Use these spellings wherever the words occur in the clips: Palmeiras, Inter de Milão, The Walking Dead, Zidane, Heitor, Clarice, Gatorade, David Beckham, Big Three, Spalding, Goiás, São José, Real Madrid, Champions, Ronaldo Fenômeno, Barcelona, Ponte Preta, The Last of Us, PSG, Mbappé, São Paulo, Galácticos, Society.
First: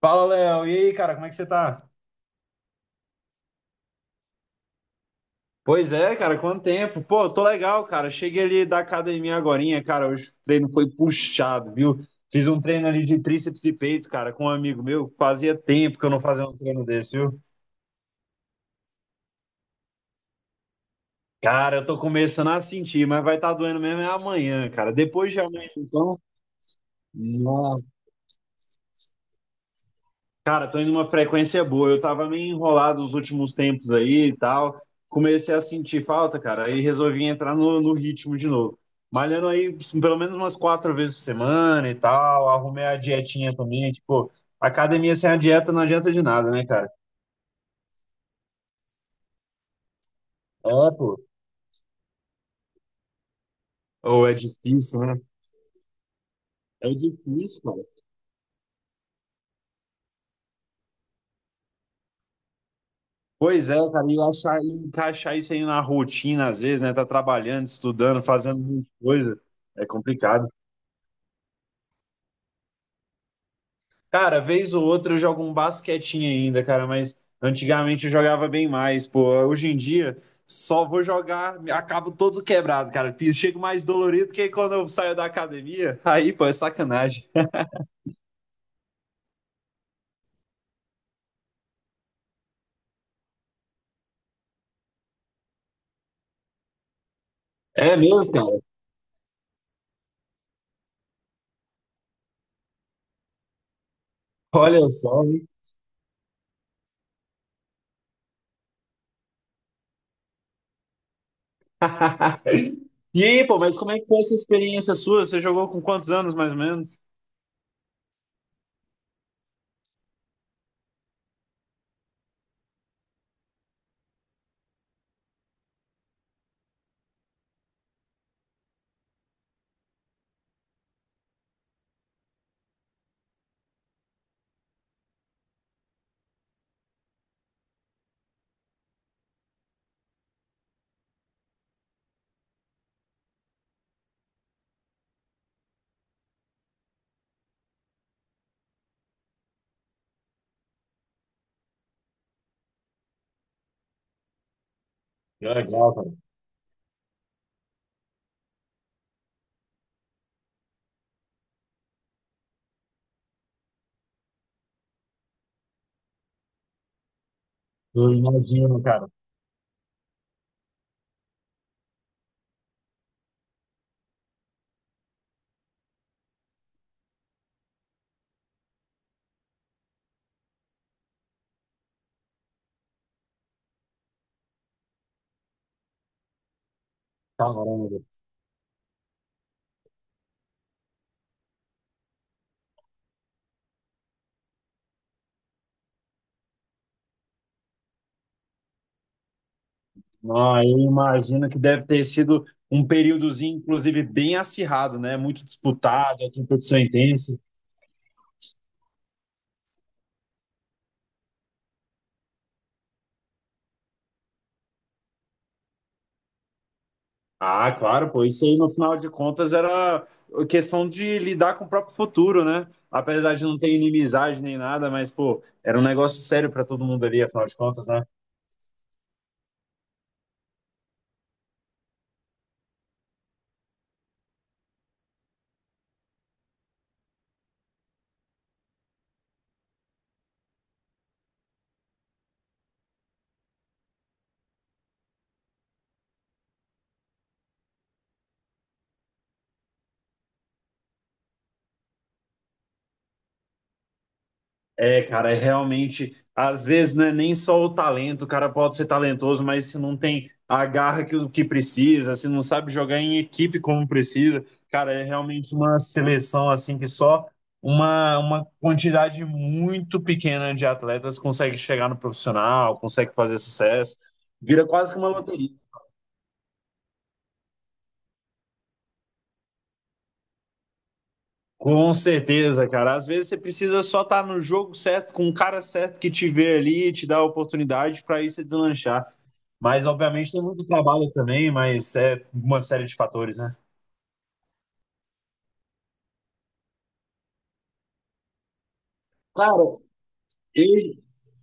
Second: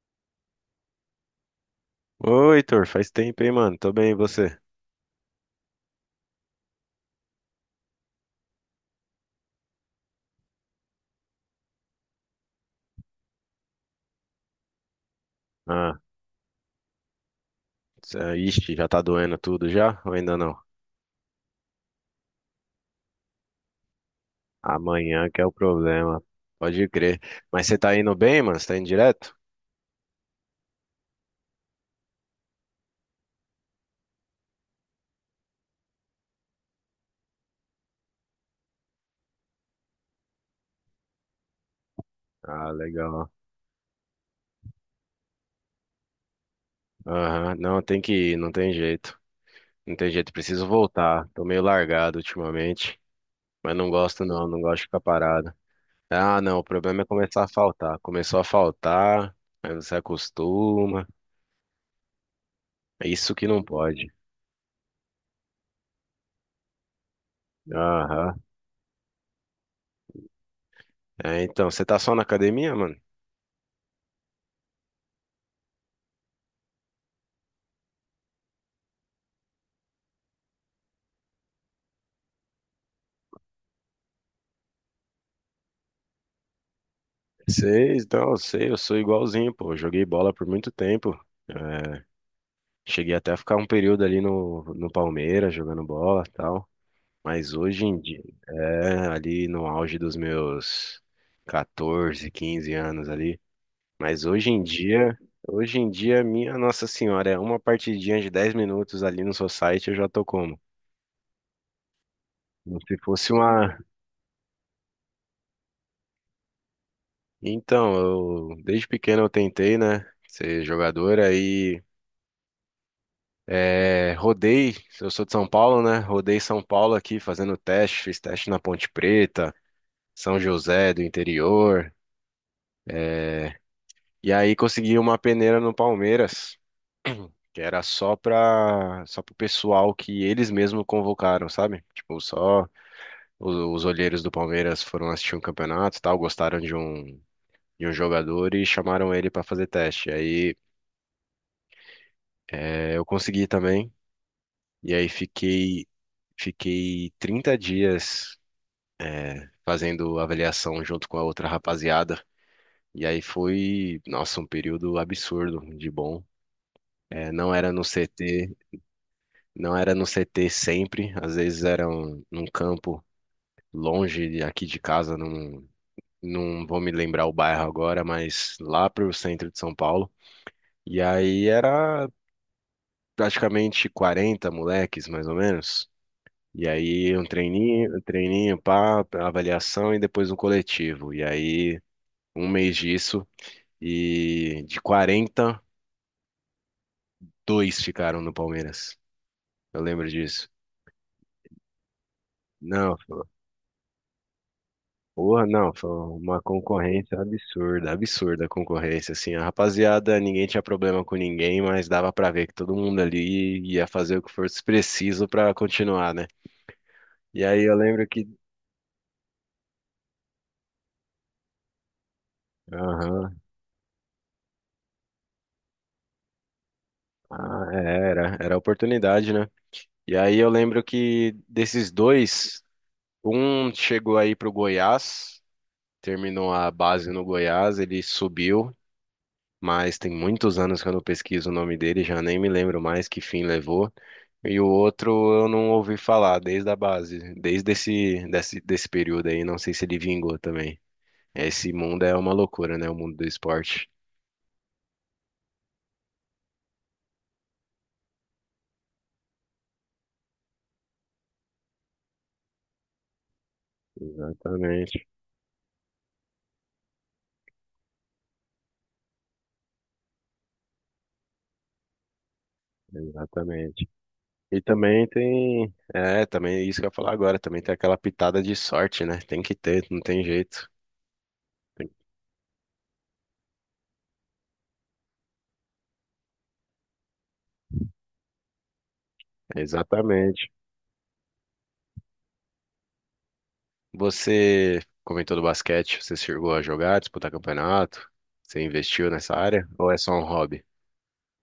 Fala, Léo. E aí, cara, como é que você tá? Oi, Heitor, faz tempo, hein, mano? Tô bem, e você? Pois é, cara, quanto tempo? Pô, tô legal, cara. Cheguei ali da academia agorinha, cara. Hoje o treino foi puxado, viu? Fiz um treino ali de tríceps e peitos, cara, com um amigo meu. Fazia tempo Ah, que eu não fazia um treino desse, viu? Ixi, já tá doendo tudo já? Ou ainda não? Cara, eu tô começando a sentir, mas vai estar doendo mesmo é amanhã, cara. Amanhã Depois que de é o amanhã, então. problema. Pode crer. Mas você tá indo bem, mano? Você tá indo direto? Cara, tô indo numa frequência boa. Eu tava meio enrolado nos últimos tempos aí e tal. Comecei a sentir falta, cara. Aí resolvi entrar no ritmo de novo. Malhando aí pelo menos umas quatro vezes por semana e tal. Ah, Arrumei a legal. dietinha também. Tipo, academia sem a dieta não adianta de nada, né, cara? Aham, não, tem que ir, não tem jeito. Não tem jeito, preciso É, pô. voltar. Tô meio largado ultimamente, mas não gosto Ou é não, não gosto de ficar difícil, né? parado. Ah, não, o É problema é começar a difícil, cara. faltar. Começou a faltar, aí você acostuma. É isso que não Pois é, pode. cara. E achar, e encaixar isso aí na rotina, às vezes, né? Tá trabalhando, estudando, Aham. fazendo muita coisa. É complicado. É, então, você tá só na academia, mano? Cara, vez ou outra eu jogo um basquetinho ainda, cara, mas antigamente eu jogava bem mais, pô. Hoje em dia só vou jogar, acabo todo quebrado, cara. Chego mais dolorido que quando eu saio da academia. Aí, pô, é sacanagem. Sei, então, eu sei, eu sou igualzinho, pô. Eu joguei bola por muito tempo. É, cheguei até a ficar um período ali no Palmeiras jogando bola e tal. Mas hoje É em dia, mesmo, cara? é, ali no auge dos meus 14, 15 anos ali. Mas hoje em Olha dia, só, hein? hoje em dia, minha Nossa Senhora, é uma partidinha de 10 minutos ali no Society, eu já tô como? Como se E fosse aí, pô, mas uma. como é que foi essa experiência sua? Você jogou com quantos anos, mais ou menos? Então, eu desde pequeno eu tentei, né? Ser jogador, aí. É, rodei, eu sou de São Paulo, né? Rodei São Paulo aqui fazendo teste, fiz teste na Ponte Preta, São José do interior. é, E aí consegui uma peneira no Palmeiras, que era só pro pessoal que eles mesmos convocaram, sabe? Tipo, só os olheiros do Palmeiras foram assistir um campeonato, e tal, gostaram de um jogador e chamaram ele para fazer teste. Aí eu consegui também. E aí Que fiquei legal, cara. fiquei 30 dias fazendo avaliação junto com a outra rapaziada. E aí foi, nossa, um período absurdo de bom. É, não era no Eu CT, imagino, cara. não era no CT sempre, às vezes era um, num campo longe aqui de casa, não vou me lembrar o bairro agora, mas lá pro centro de São Paulo. E aí era praticamente 40 moleques, mais ou menos. E aí um treininho, Caramba. um treininho, pá, avaliação e depois um coletivo. E aí um mês disso. E de 40 dois ficaram no Palmeiras. Eu lembro disso. Ah, eu imagino que deve ter sido um Não, foi- períodozinho, inclusive, bem acirrado, né? Muito Porra, não, foi disputado, a uma competição concorrência intensa. absurda, absurda a concorrência, assim, a rapaziada, ninguém tinha problema com ninguém, mas dava pra ver que todo mundo ali ia fazer o que fosse preciso pra continuar, né? E aí Ah, eu lembro claro, pô, que, isso aí no final de contas era questão de lidar com o próprio futuro, né? Apesar aham, de não ter inimizade nem nada, mas, pô, era um negócio sério para todo mundo ali, afinal de ah, contas, né? é, era a oportunidade, né? E aí eu lembro que desses dois, um chegou aí pro Goiás, terminou a base no Goiás, ele subiu, mas tem muitos anos que eu não pesquiso o nome dele, já nem me lembro mais que fim levou. E o outro eu não ouvi falar desde a base, desse período aí, não sei se ele vingou também. Esse mundo é uma loucura, né? O mundo do esporte. É, cara, é realmente. Às vezes não é nem só o talento, o cara pode ser talentoso, mas se não tem a garra que precisa, se não sabe jogar em equipe como precisa, cara, Exatamente, é realmente uma seleção assim que só uma quantidade muito pequena de atletas consegue chegar no profissional, consegue fazer exatamente. sucesso. E Vira quase que também uma loteria. tem, é, também isso que eu ia falar agora, também tem aquela pitada de sorte, né? Tem que ter, não tem jeito. Com certeza, cara. Às vezes você precisa só estar no jogo certo, com o cara certo que te vê ali e te dá a oportunidade para isso deslanchar. Mas, obviamente, tem Exatamente. muito trabalho também, mas é uma série de fatores, né? Você comentou do basquete, você chegou a jogar, disputar campeonato? Você investiu nessa Cara, área? Ou é só um hobby? eu,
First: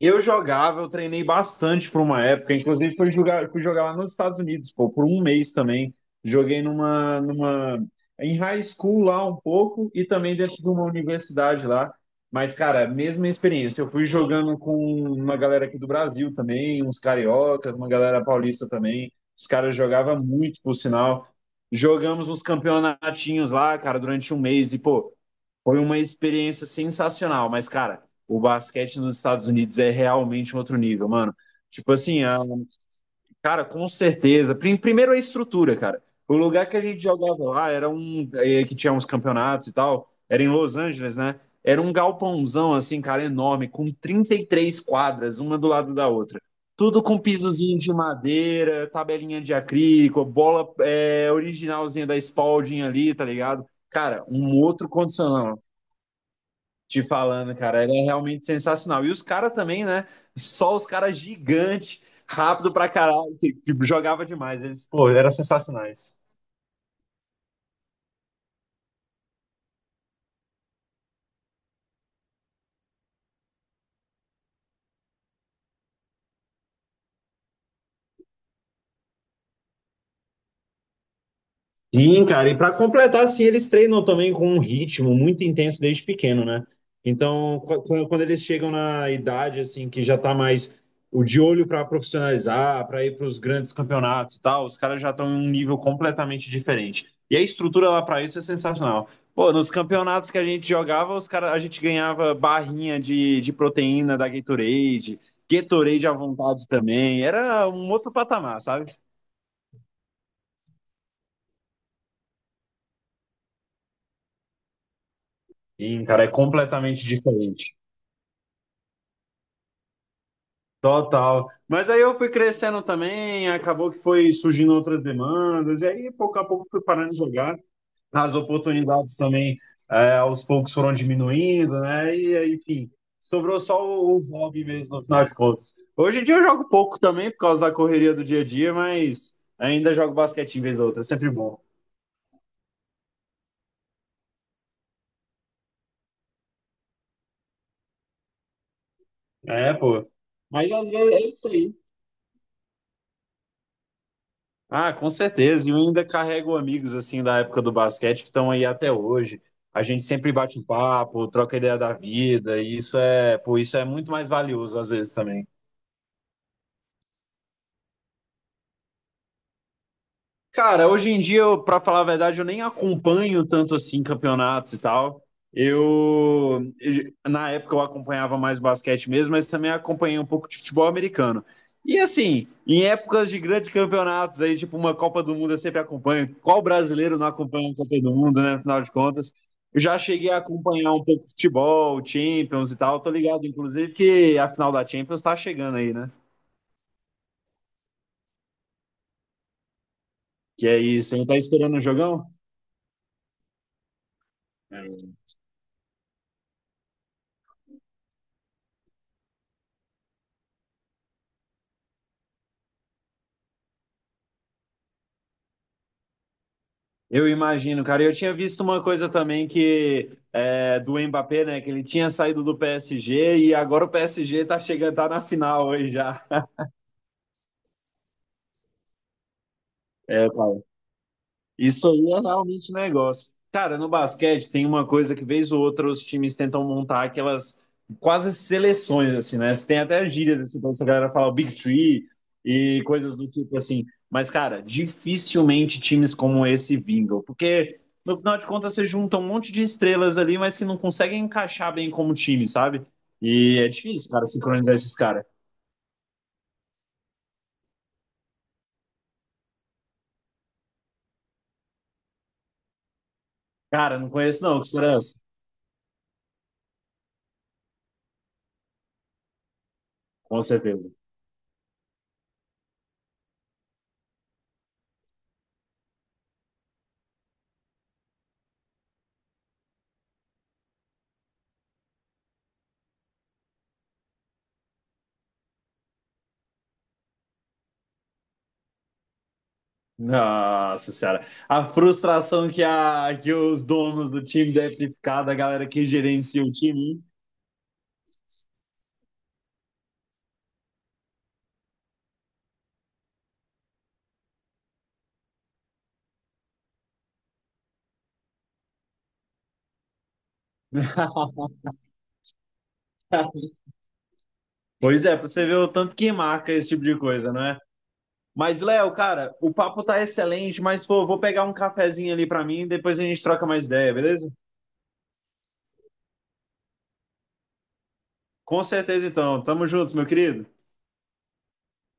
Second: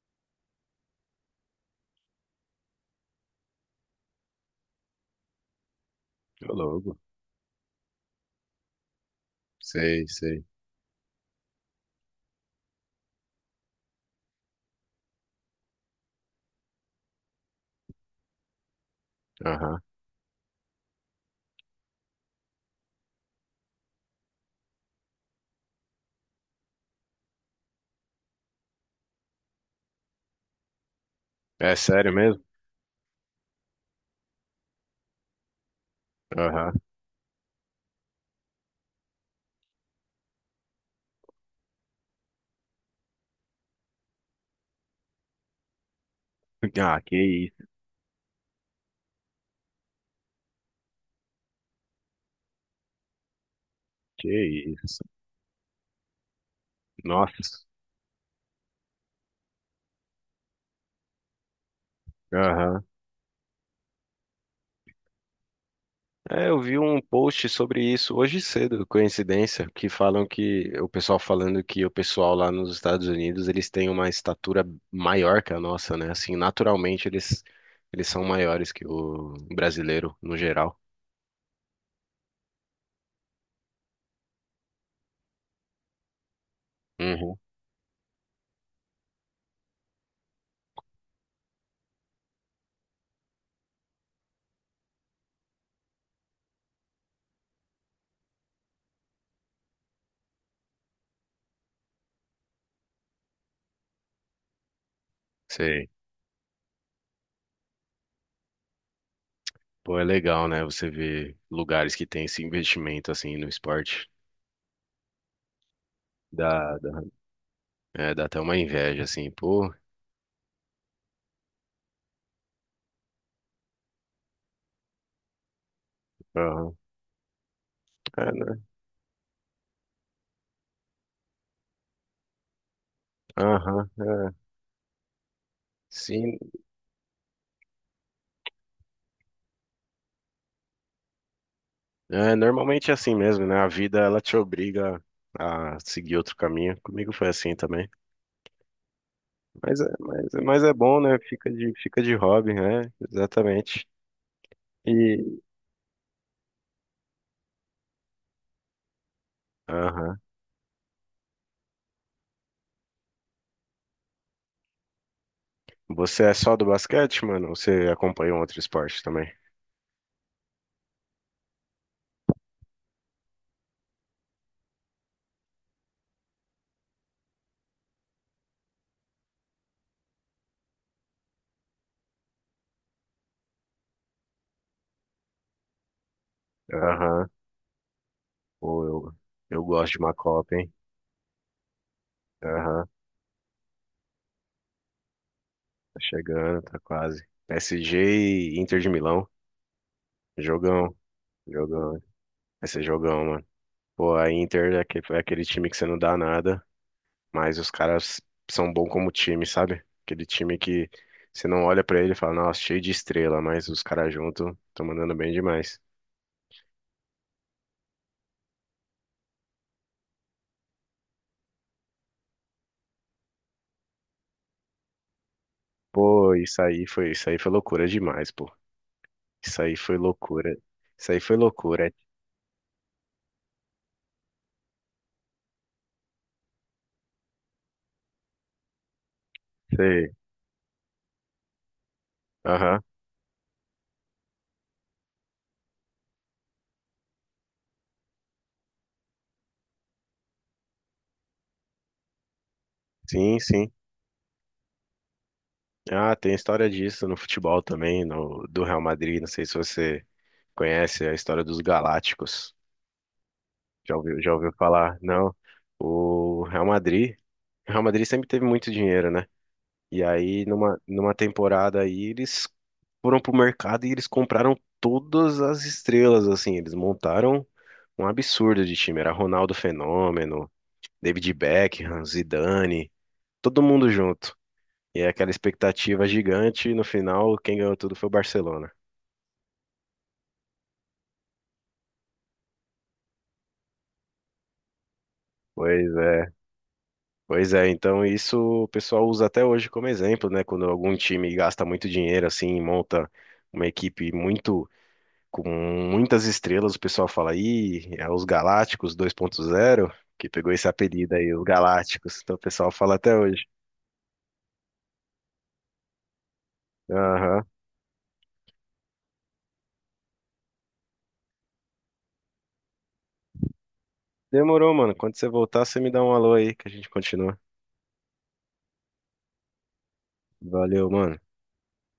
Eu jogava, eu treinei bastante por uma época, inclusive fui jogar lá nos Estados Unidos, pô, por um mês também. Ô, Joguei louco. Em high school lá um pouco Sei, e também sei. dentro de uma universidade lá. Mas, cara, mesma experiência. Eu fui jogando com uma galera aqui do Brasil também, uns cariocas, uma galera paulista também. Os caras Aham. jogavam muito, por sinal. Jogamos uns campeonatinhos lá, cara, durante um mês. E, pô, foi uma experiência sensacional, mas, cara, o basquete nos Estados Unidos é realmente um outro nível, mano. É Tipo sério assim, a- mesmo? Cara, com certeza. Primeiro a estrutura, cara. O lugar Aham. que a gente jogava lá era um. Que tinha uns campeonatos e tal. Era em Los Angeles, né? Era um galpãozão, assim, cara, enorme, com 33 quadras, uma do lado da outra. Ah, Tudo que com isso, pisozinho de madeira, tabelinha de acrílico, bola originalzinha da Spalding ali, tá ligado? Cara, um que outro isso. condicional. Te falando, Nossa. cara, ele é realmente sensacional. E os caras também, né? Só os caras gigantes, rápido Aham. pra caralho, que jogava demais. Eles, pô, eram sensacionais. É, eu vi um post sobre isso hoje cedo, coincidência, que falam que o pessoal falando que o pessoal lá nos Estados Unidos, eles têm uma estatura maior que a nossa, né? Assim, naturalmente eles são maiores que o brasileiro no geral. Sim, cara, e para completar, assim, eles treinam também com um ritmo muito intenso desde pequeno, né? Uhum. Então, quando eles chegam na idade, assim, que já tá mais o de olho para profissionalizar, para ir para os grandes campeonatos e tal, os caras já estão em um nível completamente diferente. E a estrutura lá para isso é sensacional. Pô, nos campeonatos que a gente jogava, os cara, a gente ganhava barrinha de proteína da Gatorade, Sei. Gatorade à vontade também. Era um outro patamar, sabe? Pô, é legal, né? Você vê lugares que tem esse investimento assim no esporte. Sim, cara, é Dá, dá. completamente diferente. É, dá até uma inveja, assim, pô. Total. Mas aí eu fui crescendo também, acabou que foi surgindo outras demandas, e aí pouco a pouco Aham. fui parando de jogar. É, As né? oportunidades também, é, aos poucos foram diminuindo, né? E aí, enfim, sobrou só Aham, o é. hobby mesmo, no final de contas. Hoje em dia Sim. eu jogo pouco também, por causa da correria do dia a dia, mas ainda jogo basquete em vez ou outra, é sempre bom. É, normalmente é assim mesmo, né? A vida ela te obriga a seguir outro caminho. Comigo foi assim também. É, Mas é, pô. mas, mas Mas é às bom, vezes né? é isso Fica de, aí. fica de hobby, né? Exatamente. Ah, com E, certeza. E eu ainda carrego amigos assim da época do basquete que estão aí até hoje. A gente aham. sempre bate um papo, troca ideia da vida, e isso é, pô, isso é muito mais valioso às vezes também. Você é só do basquete, mano? Ou você acompanha um outro esporte também? Cara, hoje em dia, eu, pra falar a verdade, eu nem acompanho tanto assim campeonatos e tal. Na época eu acompanhava mais basquete mesmo, mas também acompanhei um pouco de futebol americano. E assim, em épocas de grandes campeonatos aí, tipo uma Copa do Mundo, eu sempre acompanho. Qual brasileiro não Aham. acompanha uma Copa do Mundo, né? Afinal Pô, de eu, contas, eu eu gosto já de uma cheguei a Copa, hein? acompanhar um pouco futebol, Champions e Aham, tal. Tô ligado, inclusive, que a final da Champions tá chegando aí, tá né? chegando, tá quase. PSG e Inter de Milão. Que Jogão, aí, você não tá esperando o jogão. jogão? Vai ser jogão, mano. Pô, a Inter é aquele time que você não dá nada, mas os caras são bons como time, sabe? Aquele time que você não olha pra ele e fala, nossa, cheio de estrela, mas os caras juntos estão mandando bem demais. Eu imagino, cara. Eu tinha visto uma coisa também que é, do Mbappé, né? Que ele tinha saído do PSG e agora o PSG tá chegando, tá na final aí já. Pô, isso aí foi loucura demais, pô. Isso aí foi É, loucura. cara. Isso aí foi Isso loucura. aí é realmente negócio. Cara, no basquete tem uma coisa que vez ou outra os times tentam montar aquelas quase seleções, assim, né? Tem até Sei. gírias, assim, pra essa galera falar o Big Three Aham. e coisas do tipo assim. Mas, cara, dificilmente times como esse vingam, porque no final de contas você junta um monte de estrelas ali, mas que não conseguem encaixar bem como time, sabe? Sim, E é sim. difícil, cara, sincronizar esses caras. Ah, tem história disso no futebol também, no, do Real Madrid. Não sei se você conhece a história dos Galácticos. Cara, não Já conheço ouviu não, que história é falar? essa? Não. O Real Madrid, o Real Madrid sempre teve muito dinheiro, né? E Com aí, numa, certeza. numa temporada aí, eles foram pro mercado e eles compraram todas as estrelas, assim. Eles montaram um absurdo de time. Era Ronaldo Fenômeno, David Beckham, Zidane, todo mundo junto. E é aquela expectativa gigante. E no final, quem ganhou tudo foi o Barcelona. Nossa senhora, a frustração que, a, que os donos do time devem ficar, da galera que Pois é, gerencia o time. pois é. Então isso o pessoal usa até hoje como exemplo, né? Quando algum time gasta muito dinheiro assim, monta uma equipe muito com muitas estrelas, o pessoal fala aí, é os Galácticos 2.0, que pegou esse apelido aí, os Galácticos. Então o pessoal fala até hoje. Pois é, pra você ver o tanto que marca esse tipo de coisa, Aham. não é? Mas, Léo, cara, o papo tá excelente, mas pô, vou pegar um cafezinho ali pra mim e depois a gente troca mais ideia, beleza? Demorou, mano. Quando você voltar, você me dá um alô aí que a gente continua. Com certeza então, tamo junto, meu querido. Valeu, mano.